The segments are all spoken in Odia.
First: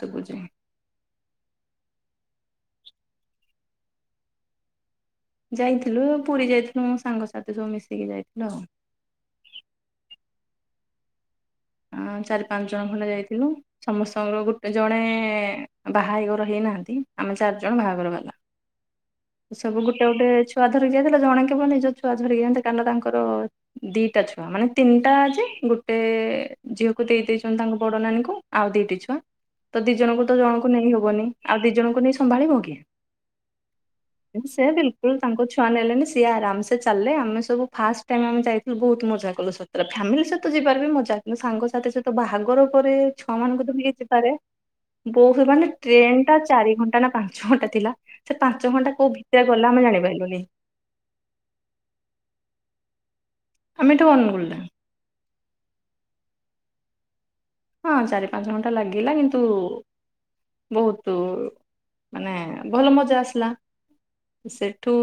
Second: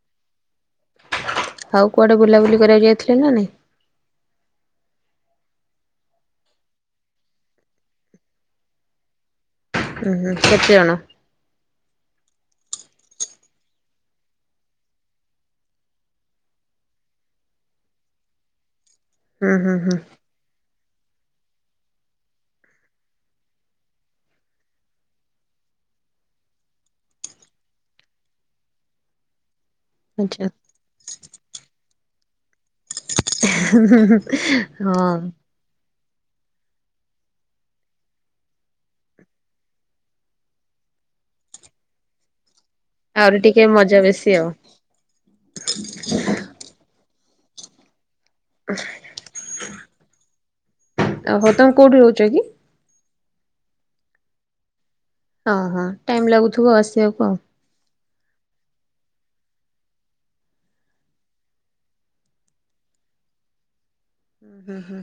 ଶୁବୁଚି ଆଉ କୁଆଡେ ବୁଲାବୁଲି କରିବାପାଇଁ ଯାଇଥିଲେ ନାଁ ନାଇଁ। ଯାଇଥିଲୁ ପୁରୀ ଯାଇଥିଲୁ ମୋ ସାଙ୍ଗସାଥି ସବୁ ମିଶିକି ଯାଇଥିଲୁ ଆଉ ହୁଁ କେତେ ଜଣ? ଓ ଚାରି ପାଞ୍ଚ ଜଣ ଖଣ୍ଡେ ଯାଇଥିଲୁ ସମସ୍ତଙ୍କର ଗୋଟେ ଜଣେ ବାହାଇଘର ହେଇନାହାନ୍ତି ଆମେ ଚାରିଜଣ ବାହାଘର ବାଲା। ହୁଁ ହୁଁ ସବୁ ହୁଁ ଗୋଟେ ଗୋଟେ ଛୁଆ ଧରି ଯାଇଥିଲେ ଜଣେ କେବଳ ନିଜ ଛୁଆ ଧରି ଯାଇନ୍ତି କାର ତାଙ୍କର ଦିଟା ଛୁଆ ମାନେ ତିନିଟା ଯେ ଗୋଟେ ଝିଅକୁ ଦେଇ ଦେଇଛନ୍ତି ତାଙ୍କ ବଡ ନାନୀ କୁ ଆଉ ଦୁଇ ଟି ଛୁଆ ତ ଦି ଜଣଙ୍କୁ ତ ଆଚ୍ଛା ଜଣଙ୍କୁ ନେଇ ହବନି ଆଉ ଦି ଜଣଙ୍କୁ ନେଇ ସମ୍ଭାଳିଵ କିଏ? [unintelligible] ହୁଁ ହୁଁ ସେ ବିଲକୁଲ ହଁ। ତାଙ୍କ ଛୁଆ ନେଲେନି ସିଏ ଆରାମ ସେ ଚାଲେ ଆମେ ସବୁ ଫାଷ୍ଟ ଟାଇମ ଆମେ ଯାଇଥିଲୁ ବହୁତ ମଜା କଲୁ ସତରେ ଫ୍ୟାମିଲି ସହିତ ଯିବାର ବି ମଜା ସାଙ୍ଗସଥି ସହିତ ବାହାଘର ତା ପରେ ଛୁଆ ଆହୁରି ଟିକେ ମାନଙ୍କୁ ଧରିକି ମଜା ବେଶୀ ଯିବାରେ ଆଉ ବହୁ ମାନେ ଟ୍ରେନ୍ ଟା ଚାରି ଘଣ୍ଟା ନା ପାଞ୍ଚ ଘଣ୍ଟା ଥିଲା । ସେ ପାଞ୍ଚ ଘଣ୍ଟା କୋଉ ଭିତରେ ଗଲା ଆମେ ଜାଣିପାରିଲୁନି । ଆ ହୋ ତମେ କୋଉଠି ରହୁଛ କି? ଆମେଠୁ ଅନଗୁଲ ରେ । ହଁ ହଁ ଟାଇମ ଲାଗୁଥିବ ଆସିବାକୁ ଆଉ । ହଁ ଚାରି ପାଞ୍ଚ ଘଣ୍ଟା ଲାଗିଲା କିନ୍ତୁ ବହୁତ ମାନେ ଭଲ ମଜା ଆସିଲା । ହୁଁ ସେଠୁ ହୁଁ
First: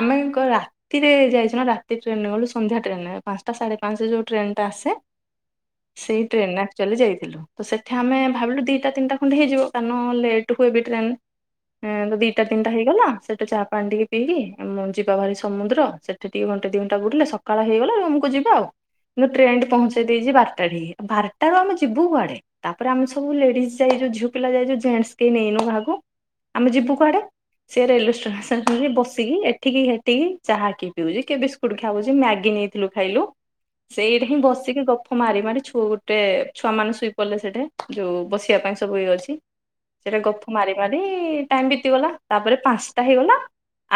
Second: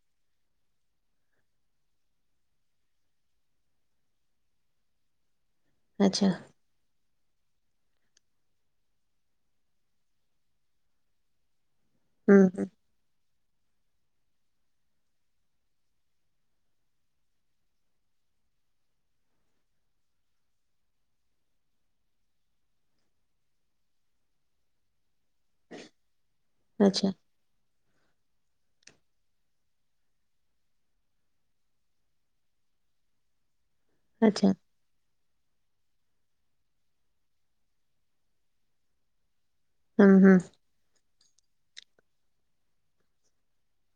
ଆମେ କ ରାତିରେ ଯାଇଛୁ ନା ରାତି ଟ୍ରେନ୍ ରେ ଗଲୁ ସନ୍ଧ୍ୟା ଟ୍ରେନ୍ ରେ ପାଞ୍ଚଟା ସାଢ଼େ ପାଞ୍ଚରେ ଯୋଉ ଟ୍ରେନଟା ଆସେ । ସେଇ ଆଚ୍ଛା ଟ୍ରେନ ନା ଯାଇଥିଲୁ ତ ସେଠି ଆମେ ଭାବିଲୁ ଦିଟା ତିନିଟା ଖଣ୍ଡେ ହେଇଯିବ କାରଣ ଲେଟ୍ ହୁଏ ବି ଟ୍ରେନ । ଏଁ ହୁଁ ଦିଟା ହୁଁ ତିନିଟା ହେଇ ଗଲା ସେଟୁ ଚା ପାଣି ଟିକେ ପିଇକି ଆମେ ଯିବା ଭାରି ସମୁଦ୍ର ସେଠି ଟିକେ ଘଣ୍ଟେ ଦି ଘଣ୍ଟା ବୁଲିଲେ ସକାଳ ହେଇଗଲା ରୁମ୍ କୁ ଯିବା ଆଉ । ଇଲୋ ଟ୍ରେନ ଟି ପହଞ୍ଚେଇ ଦେଇଛି ବାରଟା ଠିକ୍ ବାରଟା । ତାରୁ ଆମେ ଯିବୁ କୁଆଡେ ତାପରେ ଆମେ ସବୁ ଲେଡିଜ ଯାଇଛୁ ଝିଅ ପିଲା ଯାଇଛୁ ଜେଣ୍ଟସ କେହି ନେଇନୁ କାହାକୁ । ଆମେ ଯିବୁ ଆଚ୍ଛା କୁଆଡେ ସେ ରେଲୱେ ଷ୍ଟେସନ । ରେ ବସିକି ଏଠିକି ହେଠିକି ଚାହା କିଏ ପିଉଛି କିଏ ବିସ୍କୁଟ ଖାଉଛି ମ୍ୟାଗି ନେଇଥିଲୁ ଖାଇଲୁ। ସେଇଟି ହିଁ ଆଚ୍ଛା ବସିକି ଗପ ମାରି ମାରି ଛୁ ଗୋଟେ ଛୁଆମାନେ ଶୋଇ ପଡ଼ିଲେ ସେଠେ ଯୋଉ ବସିବା ପାଇଁ ସବୁ ଇଏ ଅଛି ହୁଁ ସେଟେ ହୁଁ ହଁ। ଗପ ମାରି ମାରି ଟାଇମ ବିତିଗଲା । ତାପରେ ପାଞ୍ଚଟା ହେଇଗଲା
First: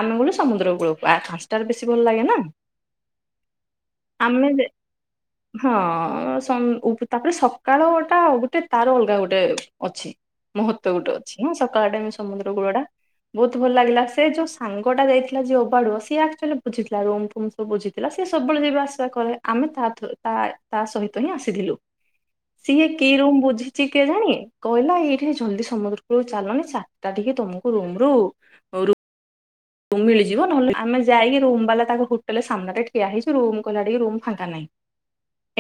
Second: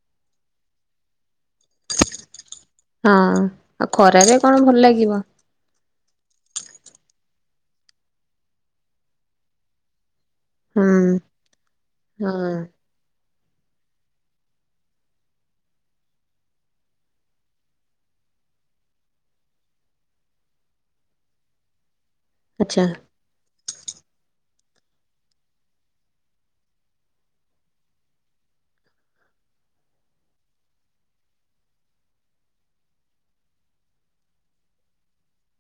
ଆମେ ଗଲୁ ସମୁଦ୍ର କୂଳକୁ ଆ ପାଞ୍ଚଟାରେ ବେଶୀ ଭଲ ଲାଗେ ନା। ହଁ ଆଉ ଖରାରେ ଆମେ କଣ ଯେ- ଭଲ ଲାଗିବ। ହଁ ସନ୍- ଉପ- ତାପରେ ସକାଳଟା ଗୋଟେ ତାର ଅଲଗା ଗୋଟେ ଅଛି। ହୁଁ ମହତ୍ତ୍ୱ ଗୋଟେ ଅଛି ନା ସକାଳ ଟାଇମ୍ ସମୁଦ୍ର ହଁ କୂଳ ଟା। ବହୁତ ଭଲ ଲାଗିଲା ସେ ଯୋଉ ସାଙ୍ଗଟା ଯାଇଥିଲା ଯିଏ ଅବାଡୁଅ ସିଏ ଆକ୍ଚୁଆଲି ବୁଝିଥିଲା ରୁମ୍ ଫୁମ୍ ସବୁ ବୁଝିଥିଲା ସିଏ ସବୁବେଳେ ଯିବା ଆସିବା କରେ ଆମେ ତା ଥ୍ରୋ ତା ତା ସହିତ ହିଁ ଆସିଥିଲୁ। ଆଚ୍ଛା ସିଏ କି ରୁମ୍ ବୁଝିଚି କେଜାଣି କଇଲା ଏଇଠି ଜଲଦି ସମୁଦ୍ର କୁଳୁ ଚାଲନି ଚାରିଟା ଟିକେ ତମକୁ ରୁମ ରୁ ରୁ ମିଳିଯିବ ନହଲେ ଆମେ ଯାଇକି ରୁ ବାଲା ତାଙ୍କ ହୋଟେଲ ସାମ୍ନାରେ ଠିଆ ହେଇଚୁ ରୁମ୍ କହିଲା ହେଟିକି ରୁମ୍ ଫାଙ୍କା ନାହିଁ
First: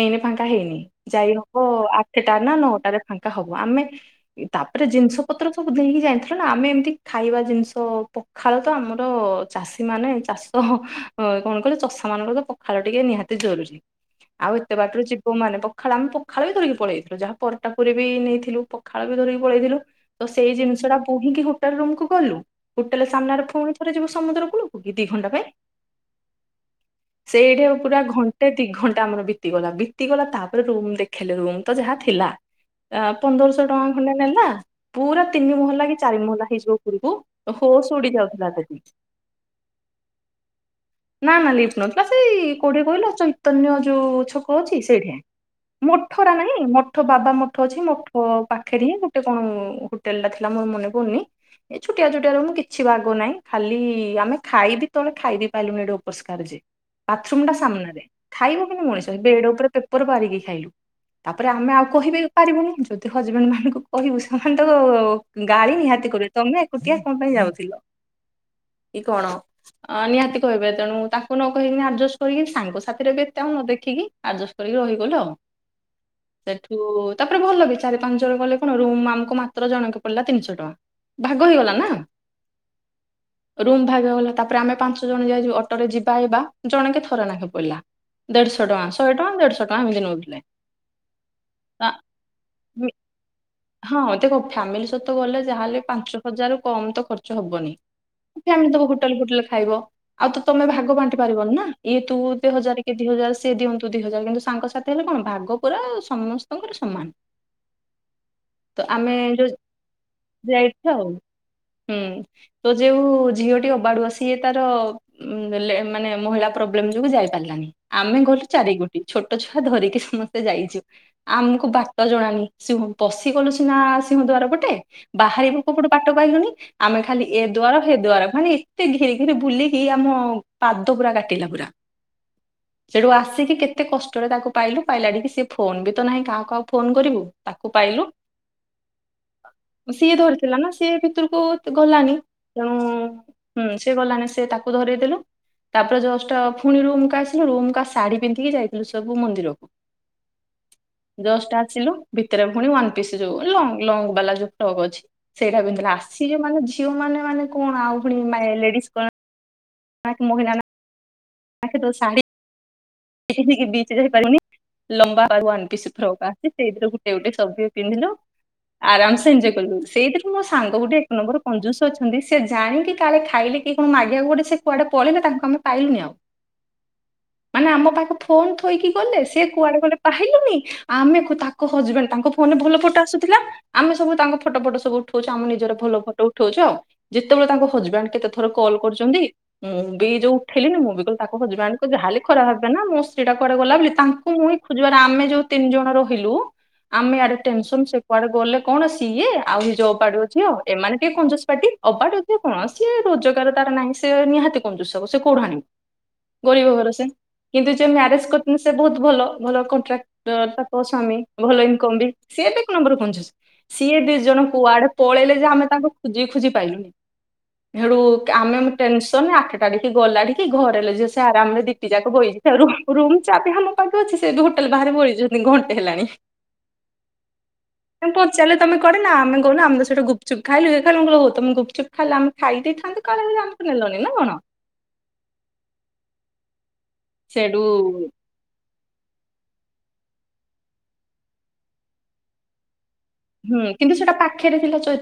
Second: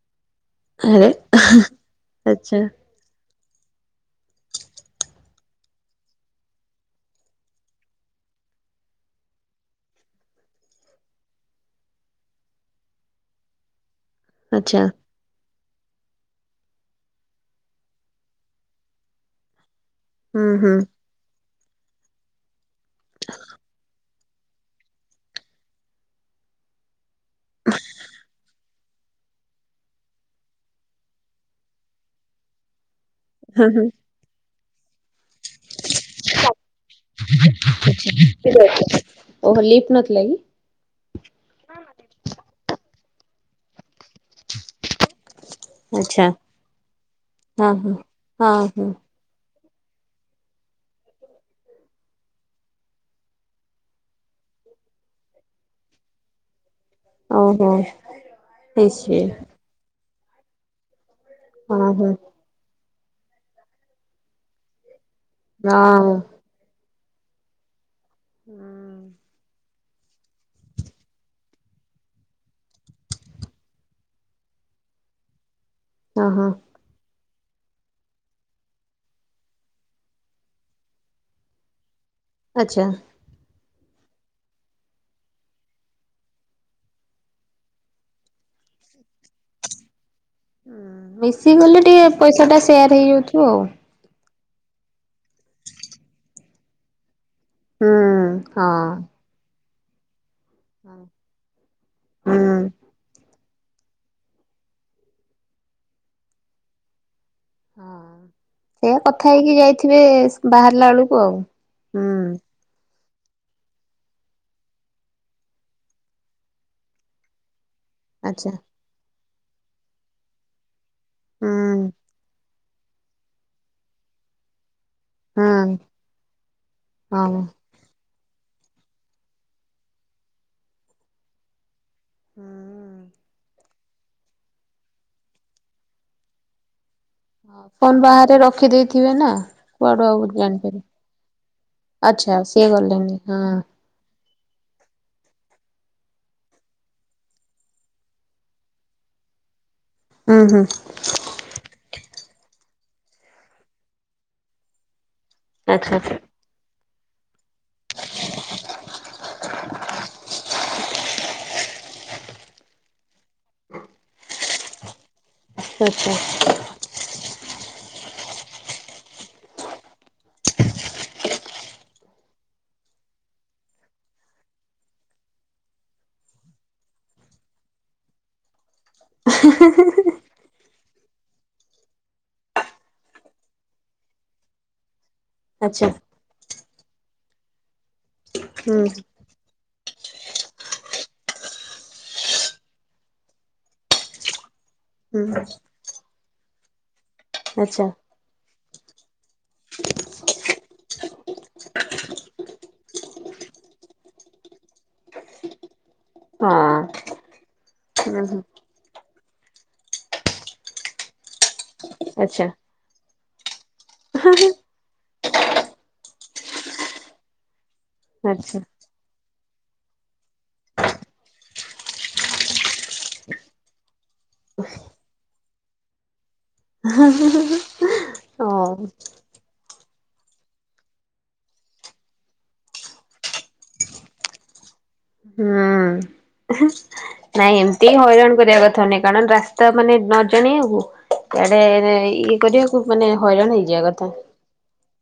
ଏଇନେ ଫାଙ୍କା ଫାଙ୍କା ହେଇନି ଆରେ ଯାଇ ହବ ଆଠେଟା ନା ଆଚ୍ଛା ନଅଟାରେ ଫାଙ୍କା ହବ ଆମେ ତାପରେ ଜିନିଷ ପତ୍ର ତ ସବୁ ନେଇକି ଯାଇଥିଲୁ ନା ଆମେ ଏମିତି ଖାଇବା ଜିନିଷ ପଖାଳ ତ ଆମ ଚାଷୀ ମାନେ ଚାଷ କଣ କହିଲେ ଚଷା ମାନଙ୍କର ତ ପଖାଳ ଟିକେ ନିହାତି ଜରୁରୀ ଆଉ ଏତେ ଆଚ୍ଛା ବାଟରୁ ଯିବୁ ମାନେ ପଖ ପଖାଳ ଆମେ ପଖାଳ ବି ଧରିକି ପଳେଇଥିଲୁ ଯାହା ପରଟା ପୁରୀ ବି ନେଇଥିଲୁ ପଖାଳ ବି ଧରିକି ପଳେଇଥିଲୁ ତ ହୁଁ ସେଇ ହୁଁ ଜିନିଷ ଟା ପୁରି କି [unintelligible] ହୋଟେଲ ରୁମ୍ କୁ ଗଲୁ ହୋଟେଲ ସାମ୍ନାରେ ଫୁଣି ତାପରେ ଯିବୁ ସମୁଦ୍ର କୂଳକୁ କି ଦି ଘଣ୍ଟା ପାଇଁ ସେଇଠେ ପୁରା ଘଣ୍ଟେ ଦି ଘଣ୍ଟା ଆମର ବିତିଗଲା ବିତିଗଲା ତାପରେ ରୁମ ଦେଖେଇଲେ ରୁମ ତ ଯାହା ଥିଲା ଆ ହୁଁ ପନ୍ଦରଶହ ହୁଁ ଟଙ୍କା ଖଣ୍ଡେ ନେଲା ପୁରା ତିନି ମହଲା କି ଚାରି ମହଲା ହେଇଯିବ ଉପରକୁ ହୋସ ଉଡି ଯାଉଥିଲା ଓହୋ ଲିଫ୍ଟ ନଥିଲା କି? ନା ନା ଲିପ୍ଟ ନଥିଲା ସେଇ କୋଉଠି କହିଲ ଚୈତନ୍ୟ ଯୋଉ ଛକ ଅଛି ସେଇଠି । ଆଚ୍ଛା ମଠର ନାଇଁ ମଠ ବାବା ମଠ ହଁ ଅଛି ହଁ ମଠ ହଁ ହଁ ପାଖରେ ହିଁ ଗୋଟେ କଣ ହୋଟେଲ ଟା ଥିଲା ମୋର ମନେ ପଡୁନି ଏ ଛୁଟିଆ ଛୁଟିଆ ରୁମ୍ କିଛି ବାଗ ନାହିଁ। ଖାଲି ଆମେ ଖାଇ ବି ତଳେ ଖାଇବି ପାରିଲୁନି ଏଡେ ଅପରିଷ୍କାର ଯେ ବାଥରୁମ ଟା ଓହୋ ସାମ୍ନାରେ ଖାଇବ କେମିତି ମଣିଷ ଇସ୍ ବେଡ ଉପରେ ପେପର ପାରିକି ଖାଇଲୁ। ତାପରେ ଆମେ ହଁ ଆଉ ହଁ କହି ବି ପାରିବୁନି। ହଜବେଣ୍ଡ ମାନଙ୍କୁ କହିବୁ ସେମାନେ ଗାଡି ନିହାତି ହଁ। କରିବ ତମେ ଏକୁଟିଆ କଣ ପାଇଁ ଯାଉଥିଲ । କି ହୁଁ। କଣ? ନିହାତି କହିବେ। ତେଣୁ ତାଙ୍କୁ ନ କହିକି ଆଡଜଷ୍ଟ କରିକି ସାଙ୍ଗ ସାଥିରେ ଏବେ ଏତେ ଆଉ ନ ଦେଖିକି ଆଡଜଷ୍ଟ କରିକି ରହିଗଲ ଆଉ ଓହୋ ସେଠୁ ତାପରେ ଭଲ ବି ଚାରି ପାଞ୍ଚ ଜଣ ଗଲେ କଣ ରୁମ୍ ଆମକୁ ମାତ୍ର ଜଣକେ ପଡିଲା ତିନିଶହ ଟଙ୍କା। ଭାଗ ହେଇଗଲା ନା। ଆଚଛା ରୁମ୍ ଭାଗ ଗଲା ତାପରେ ଆମେ ପାଞ୍ଚ ଜଣ ଯାଇକି ଅଟୋରେ ଯିବାଇ ଜଣକେ ଥରେ ନାକେ ପଡିଲା। ଦେଢଶହ ଟଙ୍କା ଶହେ ଟଙ୍କା ଦେଢଶହ ଟଙ୍କା ଏମିତି ମିଶିଗଲେ ତା- ଟିକେ ପଇସା ଟା ସେୟାର ହେଇଯାଉଥିବ ଆଉ। ଫାମିଲି ସହିତ ଗଲେ ଯାହାହଲେ ପାଞ୍ଚ ହଜାରରୁ କମ ତ ଖର୍ଚ୍ଚ ହବନି ହୁଁ। ଆମେ ହଁ। ତବ ହୋଟେଲ ଫୋଟେଲ ଖାଇବୁ। ଆଉ ତମେ ଭାଗ ବାଣ୍ଟି ପାରିବନି ନା ଇଏ ତୁ ଦୁ ହୁଁ। ହଜାର କି ଦି ହଜାର ସେ ଦିଅନ୍ତୁ ଦୁଇ ହଜାର କିନ୍ତୁ ସାଙ୍ଗ ସାଥି ହେଲେ କଣ ଭାଗ ପୁରା ସମସ୍ତଙ୍କର ସମାନ। ହଁ ତ ସେ ଆମେ କଥା ଯୋଉ ହେଇକି ଯାଇଥିବେ ବାହାରିଲା ବେଳକୁ ଆଉ ହୁଁ। ଯୋଉ ଝିଅଟି ଅବାଡୁଆ ସିଏ ତାର ବେଲେ ମାନେ ମହିଳା ପ୍ରୋବ୍ଲେମ ଯୋଗୁଁ ଯାଇ ପାରିଲାନି। ଆମେ ଗଲେୁ ଆଚ୍ଛା ଚାରିଗୋଟି ଛୋଟ ଛୁଆ ଧରିକି ସମସ୍ତେ ଯାଇଚୁ ହୁଁ ଆମକୁ ବାଟ ଜଣାନି ସିଂହ ପଶି କଲୁଛି ନା ସିଂହ ଦ୍ଵାର ଗୋଟେ ବାହାରିବୁ ହଁ କୋପଟୁ ବାଟ ପାଇଲୁନି ହଁ। ଏ ଦ୍ୱାରା ହେ ଦ୍ୱାରା ମାନେ ଏତେ ଘେରେ ଘିରେ ବୁଲିକି ଆମ ପାଦ ପୁରା କାଟିଲା ପୁରା। ସେଠୁ ଆସିକି କେତେ କେତେ କଷ୍ଟରେ ତାକୁ ପାଇଲୁ ପାଇଲାଡିକ କି ସେ ଫୋନ ବି ତ ନାହିଁ କାହା କାହା ଫୋନ କରିବୁ। ତାକୁ ଫୋନ ପାଇଲୁ। ବାହାରେ ରଖିଦେଇଥିବେ ନା କୁଆଡୁ ସିଏ ଆଉ ଧରିଥିଲା ନା ତ ଜାଣିପାରିବେ। ସିଏ ଭିତରକୁ ଗଲାନି। ଆଚ୍ଛା ସିଏ ତେଣୁ ଗଲେନି ହଁ ହୁଁ ସେ ଗଲାଣି, ସେ ତାକୁ ଧରେଇ ଦେଲେ। ତାପରେ ଜଷ୍ଟ ପୁଣି ରୁମକୁ ଆସିଲା। ରୁମକା ଶାଢୀ ପିନ୍ଧିକି ଯାଇଥିଲୁ ସବୁ ମନ୍ଦିରକୁ। ହୁଁ ହୁଁ ଜଷ୍ଟ ଆସିଲୁ ଭିତରେ ପୁଣି ଅନ୍ତି କି ସେ ଯୋଉ ଲଙ୍ଗ ଲଙ୍ଗ ବାଲା ଯୋଉ ଫ୍ରଗ ଅଛି। ସେଇଟା ପିନ୍ଧିଥିଲା। ଆଚ୍ଛା ଆସି ଯୋଉ ମାନେ ଝିଅ ମାନେ ମାନେ କଣ ଆଉ ମ ଲେଡିସ୍ କଣ ତାଙ୍କେ ତ ଶାଢି [inaudible] କି ବିଚ ଯାଇପାରିବନି । ଲମ୍ବା ୱାନ ପିସ ଆଚ୍ଛା। ଫ୍ରକ୍ ଆସେ ସେଥିରେ ଗୋଟେ ଗୋଟେ [inaudible] ପିନ୍ଧିଲୁ ଆରାମସେ ଏଜୟ କଲୁ। ସେଇଥିରୁ ମୋ ସାଙ୍ଗ ଗୋଟେ ଏକ ନମ୍ବର କଞ୍ଜୁସ ଅଛନ୍ତି, ସେ ଜାଣିକି କାଳେ ଖାଇଲେ କିଏ କଣ ମାଗିବାକୁ ଗୋଟେ ସେ କୁଆଡେ ପଳେଇେ ତାଙ୍କୁ ଆମେ ପାଇଲୁନି ଆଉ। ମାନେ ଆମ ପାଖେ ଫୋନ ଥୋଇକି ଗଲେ ସିଏ କୁଆଡ଼େ ଗଲେ ପାଇଲୁନି। ଆମେକୁ ତାଙ୍କ ହଜବେଣ୍ଡ ତାଙ୍କ ଫୋନ ରେ ଭଲ ଫଟୋ ଆସୁଥିଲା ଆମେ ସବୁ ତାଙ୍କ ଫଟୋ ଫଟ ସବୁ ଠାଉଛୁ ଆମ ନିଜର ଆଚ୍ଛା ଭଲ ଫଟୋ ଉଠଉଛ ଆଉ ଯେତେବେଳେ ତାଙ୍କୁ ହଜବେଣ୍ଡ କେତେ ଥର କଲ୍ ହୁଁ କରୁଛନ୍ତି ହୁଁ ବି ଯୋଉ ଉଠେଇଲିନି ମୁଁ ବି ହଜବ୍ୟାଣ୍ଡ ଙ୍କୁ ଯାହେଲେ ଖରାପ ଭାବିବେ ନା ମୋ ସ୍ତ୍ରୀ ଟା କୁଆଡ଼େ ଗଲା ବୋଲି ତାଙ୍କୁ ମୁଇଁ ଖୋଜିବାର ହୁଁ ଆମେ ଯୋଉ ତିନି ଜଣ ରହିଲୁ- [inaudible] ଆମେ ଆଡ଼େ ଟେନସନ୍ ଆଚ୍ଛା ସେ କୁଆଡ଼େ ଗଲେ କଣ ସିଏ ଆଉ ଇଏ ଯୋଉ ଅବାଡୁଅ ଝିଅ ଏମାନେ ଟିକେ କଂଜୁସ୍ ପାଟି ଅବାଡୁଅ ଝିଅ କଣ ଯିଏ ରୋଜଗାର ତାର ନାହିଁ ସେ ନିହାତି କଂଜୁସ୍ ହେବ ସେ କଉଠୁ ଆଣିବ। ହଁ ଗରିବ ଘର ସେ କିନ୍ତୁ ଯିଏ ହୁଁ ମ୍ୟାରେଜ୍ ହୁଁ। କରିଛନ୍ତି ସେ ବହୁତ୍ ଭଲ। ଭଲ କଣ୍ଟ୍ରାକ୍ଟ୍ ତାଙ୍କ ସ୍ଵାମୀ ଭଲ ଇ [unintelligible] ସିଏ ଆଚ୍ଛା ବି ଏକ ନମ୍ବର କଂଜୁସ୍ ସିଏ ଦି ଜଣ କୁଆଡ଼େ ପଳେଇଲେ [unintelligible] ଆମେ ତାଙ୍କୁ ଖୁଜି ଖୁଜି ପାଇଲୁନି। ହେଟୁ ଆଚ୍ଛା ଆମେ ଟେନସନ୍ ରେ ଆ ଛାଡ଼ିକି ଗଲାଣି କି‌। ଘରେ ଲୋ ଝିଅ ସେ ଆରାମରେ [unintelligible] ଯାକ ବହିଛି ରୁମ୍ ରୁମ ଚାବି ଆମ ପାଖରେ ଅଛି ସେ ହୋଟେଲ ବାହାରେ ବଇଛନ୍ତି ଘଣ୍ଟେ ହେଲାଣି। ମୁଁ ପଚାରିଲେ ତମେ ହଉ କୁଆଡ଼େ ନା ମେ [unintelligible] ଆମ- ସେଠି ଗୁପଚୁପ ଖାଇଲୁ ଇଏ ଖାଇଲୁ ମୁଁ କହିଲି ହଉ ତମେ ଗୁପଚୁପ ଖାଇଲ ଆମେ ଖାଇ ଦେଇଥାନ୍ତୁ କାଳେ ବୋଲି ଆମକୁ ନେଲନି ନା କଣ? ହୁଁ। ନାଇଁ ଏମିତି ସେଇଠୁ ହଇରାଣ କରିବା କ କଥା ନୁହେଁ କାରଣ ରାସ୍ତା ମାନେ ନ ଜାଣିବାକୁ ଇଆଡ଼େ ଇଏ କରିବାକୁ। କୁ ମାନେ ହଇରାଣ ହେଇଯିବା କଥା।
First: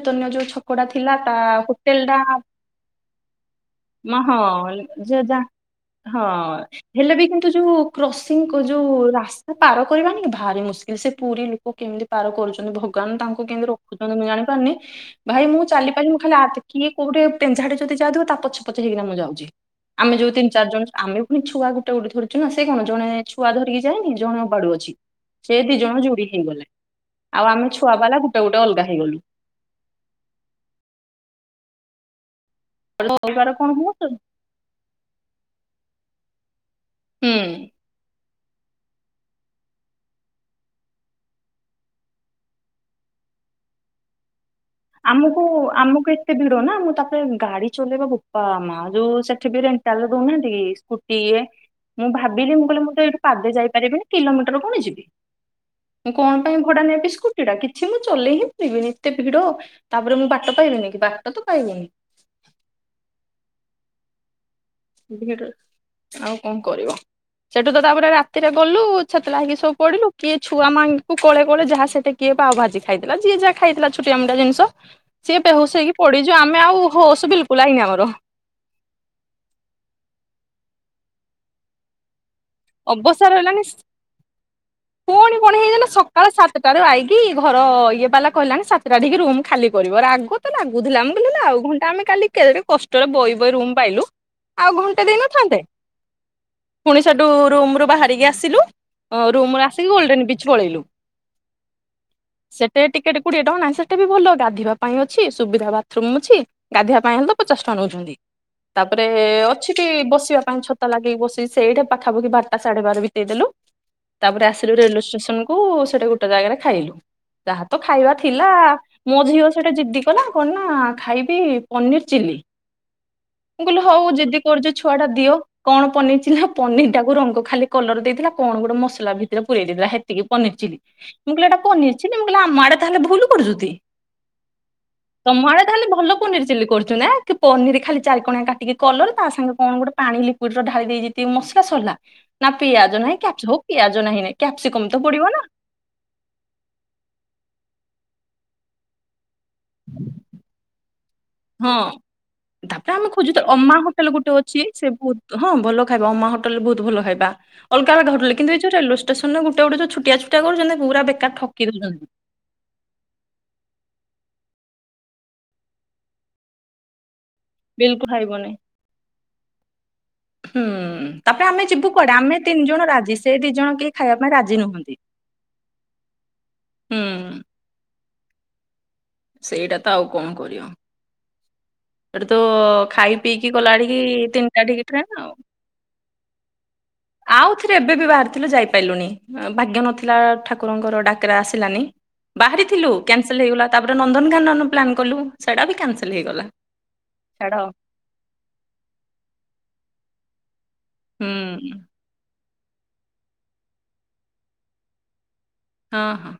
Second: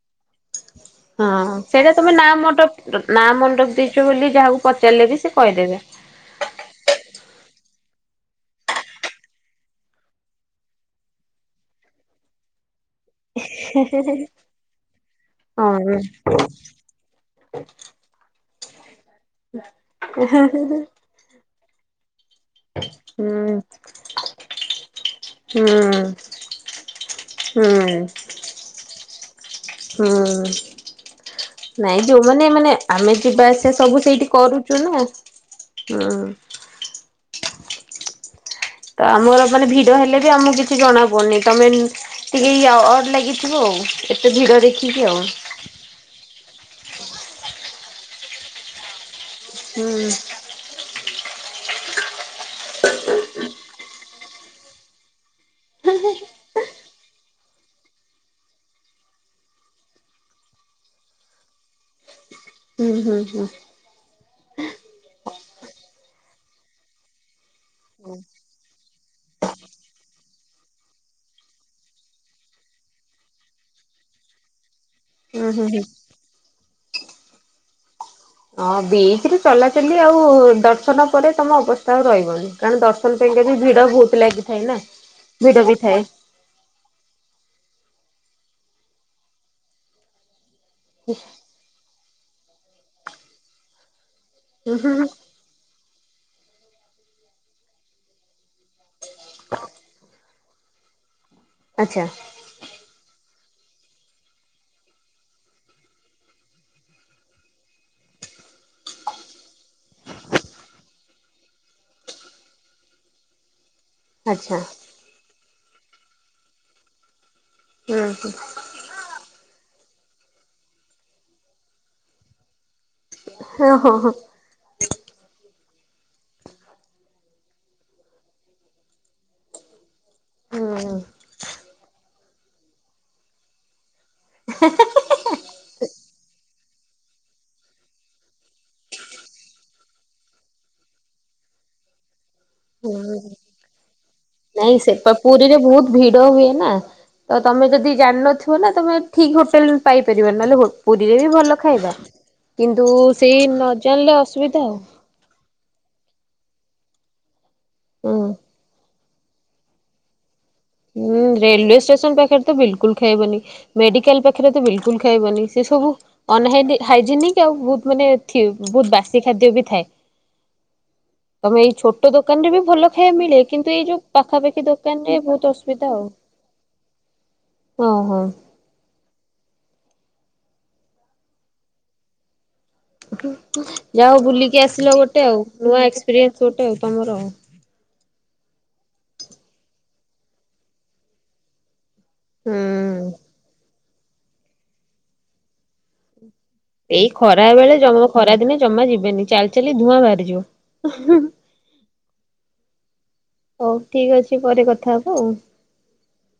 ତନ [unintelligible] [unintelligible] ଥିଲା ତା ହଁ ସେଇଟା ହୋଟେଲ ତମେ ଟା ନା ମଣ୍ଡପ ନା ମଣ୍ଡପ ଦେଇଛ ମ ବୋଲି ହଁ ଯାହାକୁ ପଚାରିଲେ ବି ସେ [unintelligible] କହିଦେବେ। ହଁ ହେଲେବି କିନ୍ତୁ ଯୋଉ କ୍ରସିଂ ଯୋଉ ରାସ୍ତା ପାର କରିବାନି ଭାରି ମୁସ୍କିଲ୍ ସେ ପୁରୀ ଲୋକ କେମିତି ପାର କରୁଛନ୍ତି ଭଗ କଣ ତାଙ୍କୁ- ତାକୁ କେମିତି ରଖୁଛନ୍ତି ମୁଁ ଜାଣିପାରୁନି ଭାଇ ମୁଁ ଚାଲି ହଁ ପାରିନି ମୁ ଖାଲି ହା କିଏ କୋଉଠି ପେଞାଡେ ଯଦି ଯାଉଥିବ ତା ପଛେ ପଛେ ହେଇକି ନା ମୁ ଯାଉଛି ଆମେ ଯୋଉ ତିନି ଚାରି ଜଣ ଆମେ ଫୁଣି ଛୁଆକୁ [unintelligible] [unintelligible] ସେ କଣ ଜଣେ ଛୁଆ ହୁଁ ଧରିକି ଯାଏନି ଜଣେ ଅବାଡ଼ୁଅ ଅଛି ସେ ଦି ଜଣ ହୁଁ ଯୁଡ଼ି ହେଇଗଲେ ଆଉ ଆମେ ଛୁ ଛୁଆ ହୁଁ ମାନେ ଗୁଟେ ଗୁଟେ ଅଲଗା ହେଇ ଗଲୁ। ହୁଁ। ନାଇଁ ଯୋଉମାନେ ମାନେ ଆମେ ଯିବା ଆସିବା ସବୁ ହୁଅ ସେଇଟି କରୁଚୁ ନା। ହୁଁ। ହୁଁ ତ ଆମର ମାନେ ଭିଡ ହେଲେ ବି ଆମକୁ କିଛି ଜଣା ପଡ଼ୁନି ତମେ ଟିକେ ୟ ଅଡ଼ ଲାଗିଥିବ ଆଉ ଏତେ ଭିଡ ଦେ ଆମୁକୁ ଆମୁକୁ ଏତେ ଭିଡ ନା ମୁଁ ତାପରେ ଗାଡି ଚଲେଇବା ବୋପା ମା ଯୋଉ ସେ ଟିଭି ହୁଁ। ରେଣ୍ଟାଲ ଦେଉନାହାନ୍ତି କି କିଏ ମୁଁ ଭାବିଲି ମୁଁ କହିଲି ମୁଁ ତ ଏଇଠୁ ପାଦେ ଯାଇପାରିବିନି କିଲୋମିଟର କଣ ଯିବି। ମୁଁ କଣ ପାଇଁ ଭଡା ନେବି ସ୍କୁଟି ଟା କିଛି ମୁଁ ଚଲେଇ ହିଁ ପାରିବିନି ଏତେ ଭିଡ ତାପରେ ମୁଁ ବାଟ ପାଇବିନିକି ବାଟ ତ ପାଇବିନି ଉଁ ହୁଁ ହୁଁ [inaudible] ଆଉ କଣ କରିବ, ସେଠୁ ତ ତାପରେ ରାତିରେ ଗଲୁ ଛେତଲା ହେଇକି ସବୁ ପଡିଲୁ। କିଏ ଛୁଆ ମାଆଙ୍କୁ କୋଳେ କୋଳେ ଯାହା ସେଠି କିଏ ପାଓଭାଜି ଖାଇଥିଲା ଯିଏ ଯାହା ଖାଇଥିଲା ଛୋଟିଆ ମୋଟିଆ ଜିନିଷ ସିଏ ହୁଁ ହୁଁ ବେହୋସ ହୁଁ। ହେଇକି ପଡିଚି ଆମେ ଆଉ ହଉ ସେ ବିଲକୁଲ ଆଇନି ଆମର। ହଁ ବିଚ ରେ ଚଲାଚଲି ଆଉ ଦର୍ଶନ ପରେ ତମ ଅବସ୍ଥା ଆଉ ରହିବନି। କାରଣ ଦର୍ଶନ ଅବସର ପାଇଁକା ବି ହେଲାଣିି ଭିଡ ବହୁତ ଲାଗିଥାଏ ନା ପୁଣି ପଣି ଭିଡ ବି ହେଇଗଲା ଥାଏ ସକାଳ ସାତଟାରୁ ଆଇକି ଘର ଇଏ ବାଲା କହିଲାଣି ସାତଟାଠିକି ରୁମ୍ ଖାଲି କରିବ [unintelligible] ତ ଲାଗୁଥିଲା ମୁଁ କହିଲି ହେଲେ ଆଉ ଘଣ୍ଟା ଆମେ କାଲି- କେଡେ କଷ୍ଟରେ ବଇ ବଇ ରୁମ୍ ପାଇଲୁ। ଆଉ ହୁଁ ହୁଁ ଘଣ୍ଟେ ହୁଁ ଦେଇ ନଥାନ୍ତେ। [inaudible] ରୁ ରୁମ୍ ରୁ ବାହାରିକି ଆସିଲୁ ରୁମ୍ ରେ ଆସିକି ଗୋଲଡେନ ବିଚ ପଳେଇଲୁ। ଆଚ୍ଛା ସେଟେ [unintelligible] କୁଡିଏ ଟଙ୍କା ନାହିଁ ସେଇଟା ବି ଭଲ ଗାଧେଇବା ପାଇଁ ଅଛି ସୁବିଧା ବାଥରୁମ୍ ଅଛି ଗାଧେଇବା ପାଇଁ ହେଲେ ତ ପଚାଶ ଟଙ୍କା ନେଉଛନ୍ତି ତାପରେ ଅଛି କି ବସିବା ପାଇଁ ଛତା ଲାଗେଇ ବସି ସେଇ ପାଖାପୁଖି ବାରଟା ସାଢେବାର ବିତେଇଦେଲୁ। ତାପରେ ଆଚ୍ଛା ଆସିଲୁ ରେଲୱେ ଷ୍ଟେଶନକୁ ହୁ ସେଟେ ଗୁଟେ ଜାଗାରେ ଖାଇଲୁ ତାହା ତ ହୁଁ ଖାଇବା ହୁଁ ଥିଲା ମୋ [unintelligible] କେଡେ ଜିଦ୍ଦି କଲା କଣ ନା ଖାଇବି ପନିର ଚିଲି। ମୁଁ କହିଲି ହଁ ହଉ ହଁ ଜିଦ୍ଦି କରୁଚି ଛୁଆ ଟା। ଦିଅ କଣ ପନି [unintelligible] ପନିର ଟାକୁ ରଙ୍ଗ ଖାଲି କଲର ଦେଇଥିଲା କଣ ଗୋଟେ ମସଲା ଭିତରେ ପୁରେଇ ଦେଇଥିଲା ହେତିକି ପନିର ହଁ ଚିଲି ମୁଁ କହିଲି ଏଟା ପନିର ଚିଲି ମୁଁ କହିଲି ଆମ ଆଡେ ତାହେଲେ ଭୁଲ କରୁଚୁତି। ତମ ଆଡେ ତାହେଲେ ଭଲ ପନିର ଚିଲି କରୁଚି ନା କି ପନିର ଖାଲି ଚାରି କଣିଆ କାଟିକି କଲର ତା ସାଙ୍ଗେ କଣ ଗୋଟେ ପାଣି ଲିକୁଇଡ ର ଢାଳି ଦେଇ କି ମସଲା ସରିଲା ନା ପିଆଜ ହୁଁ ନାହିଁ ହୁଁ। କ୍ୟାପସ ହଉ ପିଆଜ ନାହିଁ। ନାଇଁ କ୍ୟାପ୍ସିକମ ତ ସେତ ପଡିବ ନା ପୁରୀରେ ବହୁତ ଭିଡ ହୁଏ ନା ତ ତମେ ଯଦି ଜାଣିନଥିବ ନା ତମେ ଠିକ୍ ଟେଲ ପାଇପାରିବା ନହେଲେ ପୁରୀରେ ବି ଭଲ ହଁ। ଖାଇବା କିନ୍ତୁ ତାପରେ ଆମେ ଖୋଜୁ ସେଇ ତ ନ ଅମା ହୋଟେଲ ଜାଣିଲେ ଗୋଟେ ଅଛି ଅସୁବିଧା ଆଉ ସେ ବହୁତ ହଁ ଭଲ ଖାଇବା ଅମା ହୋଟେଲ ବହୁତ ଭଲ ହାଇବା ଅଲଗା ହୁଁ [unintelligible] [unintelligible] ପୁରା ଉଁ ବେକାର ଠକି ରେଲୱେ ଦଉଛନ୍ତି। ଷ୍ଟେସନ ପାଖରେ ତ ବିଲକୁଲ ଖାଇବନି ମେଡିକାଲ ପାଖ ଖେରେ ତ ବିଲକୁଲ ଖାଇବନି ସେ ସବୁ ଅନ ହାଇ ହାଇଯେନିକ ତି ଆଉ ବହୁତ ମାନେ ବିଲକୁଲ ଥୀ ଖାଇବନି ବହୁତ ବାସି ଖାଦ୍ୟ ବି ଥାଏ ହୁଁ ତାପରେ ଆମେ ତମେ ଏଇ ଯିବୁ ଛୋଟ କୁଆଡେ ଆମେ ଦୋକାନ ରେ ବି ତିନି ଜଣ ଭଲ ରାଜି ଖାଇବା ସେ ମିଳେ ଦି ଜଣ କିନ୍ତୁ ଏଇ କେହି ଯୋଉ ଖାଇବା ପାଇଁ ରାଜି ପାଖାପାଖି ନୁହନ୍ତି ଦୋକାନ ରେ ବହୁତ ଅସ ହୁଏ ତ ଆଉ ହୁଁ ହଁ- ଓହୋ। ସେଇଟା ତ ଆଉ କଣ କରିବା। ଏଠୀ ତ। ପିଇକି ଗଲା ଆଡିକି ଯା ହଉ ତିନିଟା ବୁଲିକି ଠିକି ଆସିଲ ଟ୍ରେନ ଗୋଟେ ଆଉ ନୂଆ ଏକ୍ସପିରିଏନ୍ସ ଗୋଟେ ଆଉ ତମର ଆଉ ଥିଲୁ ଯାଇପାରିଲୁଣି ଭାଗ୍ୟ ନଥିଲା ଠାକୁରଙ୍କର ଡାକରା ଆସିଲାନି। ବାହାରିଥିଲୁ ହୁଁ କ୍ୟାନସଲ ହେଇଗଲା ତାପରେ ନନ୍ଦନକାନନ ପ୍ଲାନ୍ କଲୁ ସେଇଟା ବି କ୍ୟାନସଲ୍ ହେଇଗଲା। ଏଇ ଖରା ଛାଡ ବେଳେ ଜମା ଖରା ଦିନେ ଜମା ଯିବେନି ଚାଲି ଚାଲି ଧୂଆଁ ବାହାରିଯିବ। [unintelligible] ହୁଁ ହଉ ଠିକ ଅଛି ପରେ କଥା ହବ ଆଉ ହଁ ହଁ।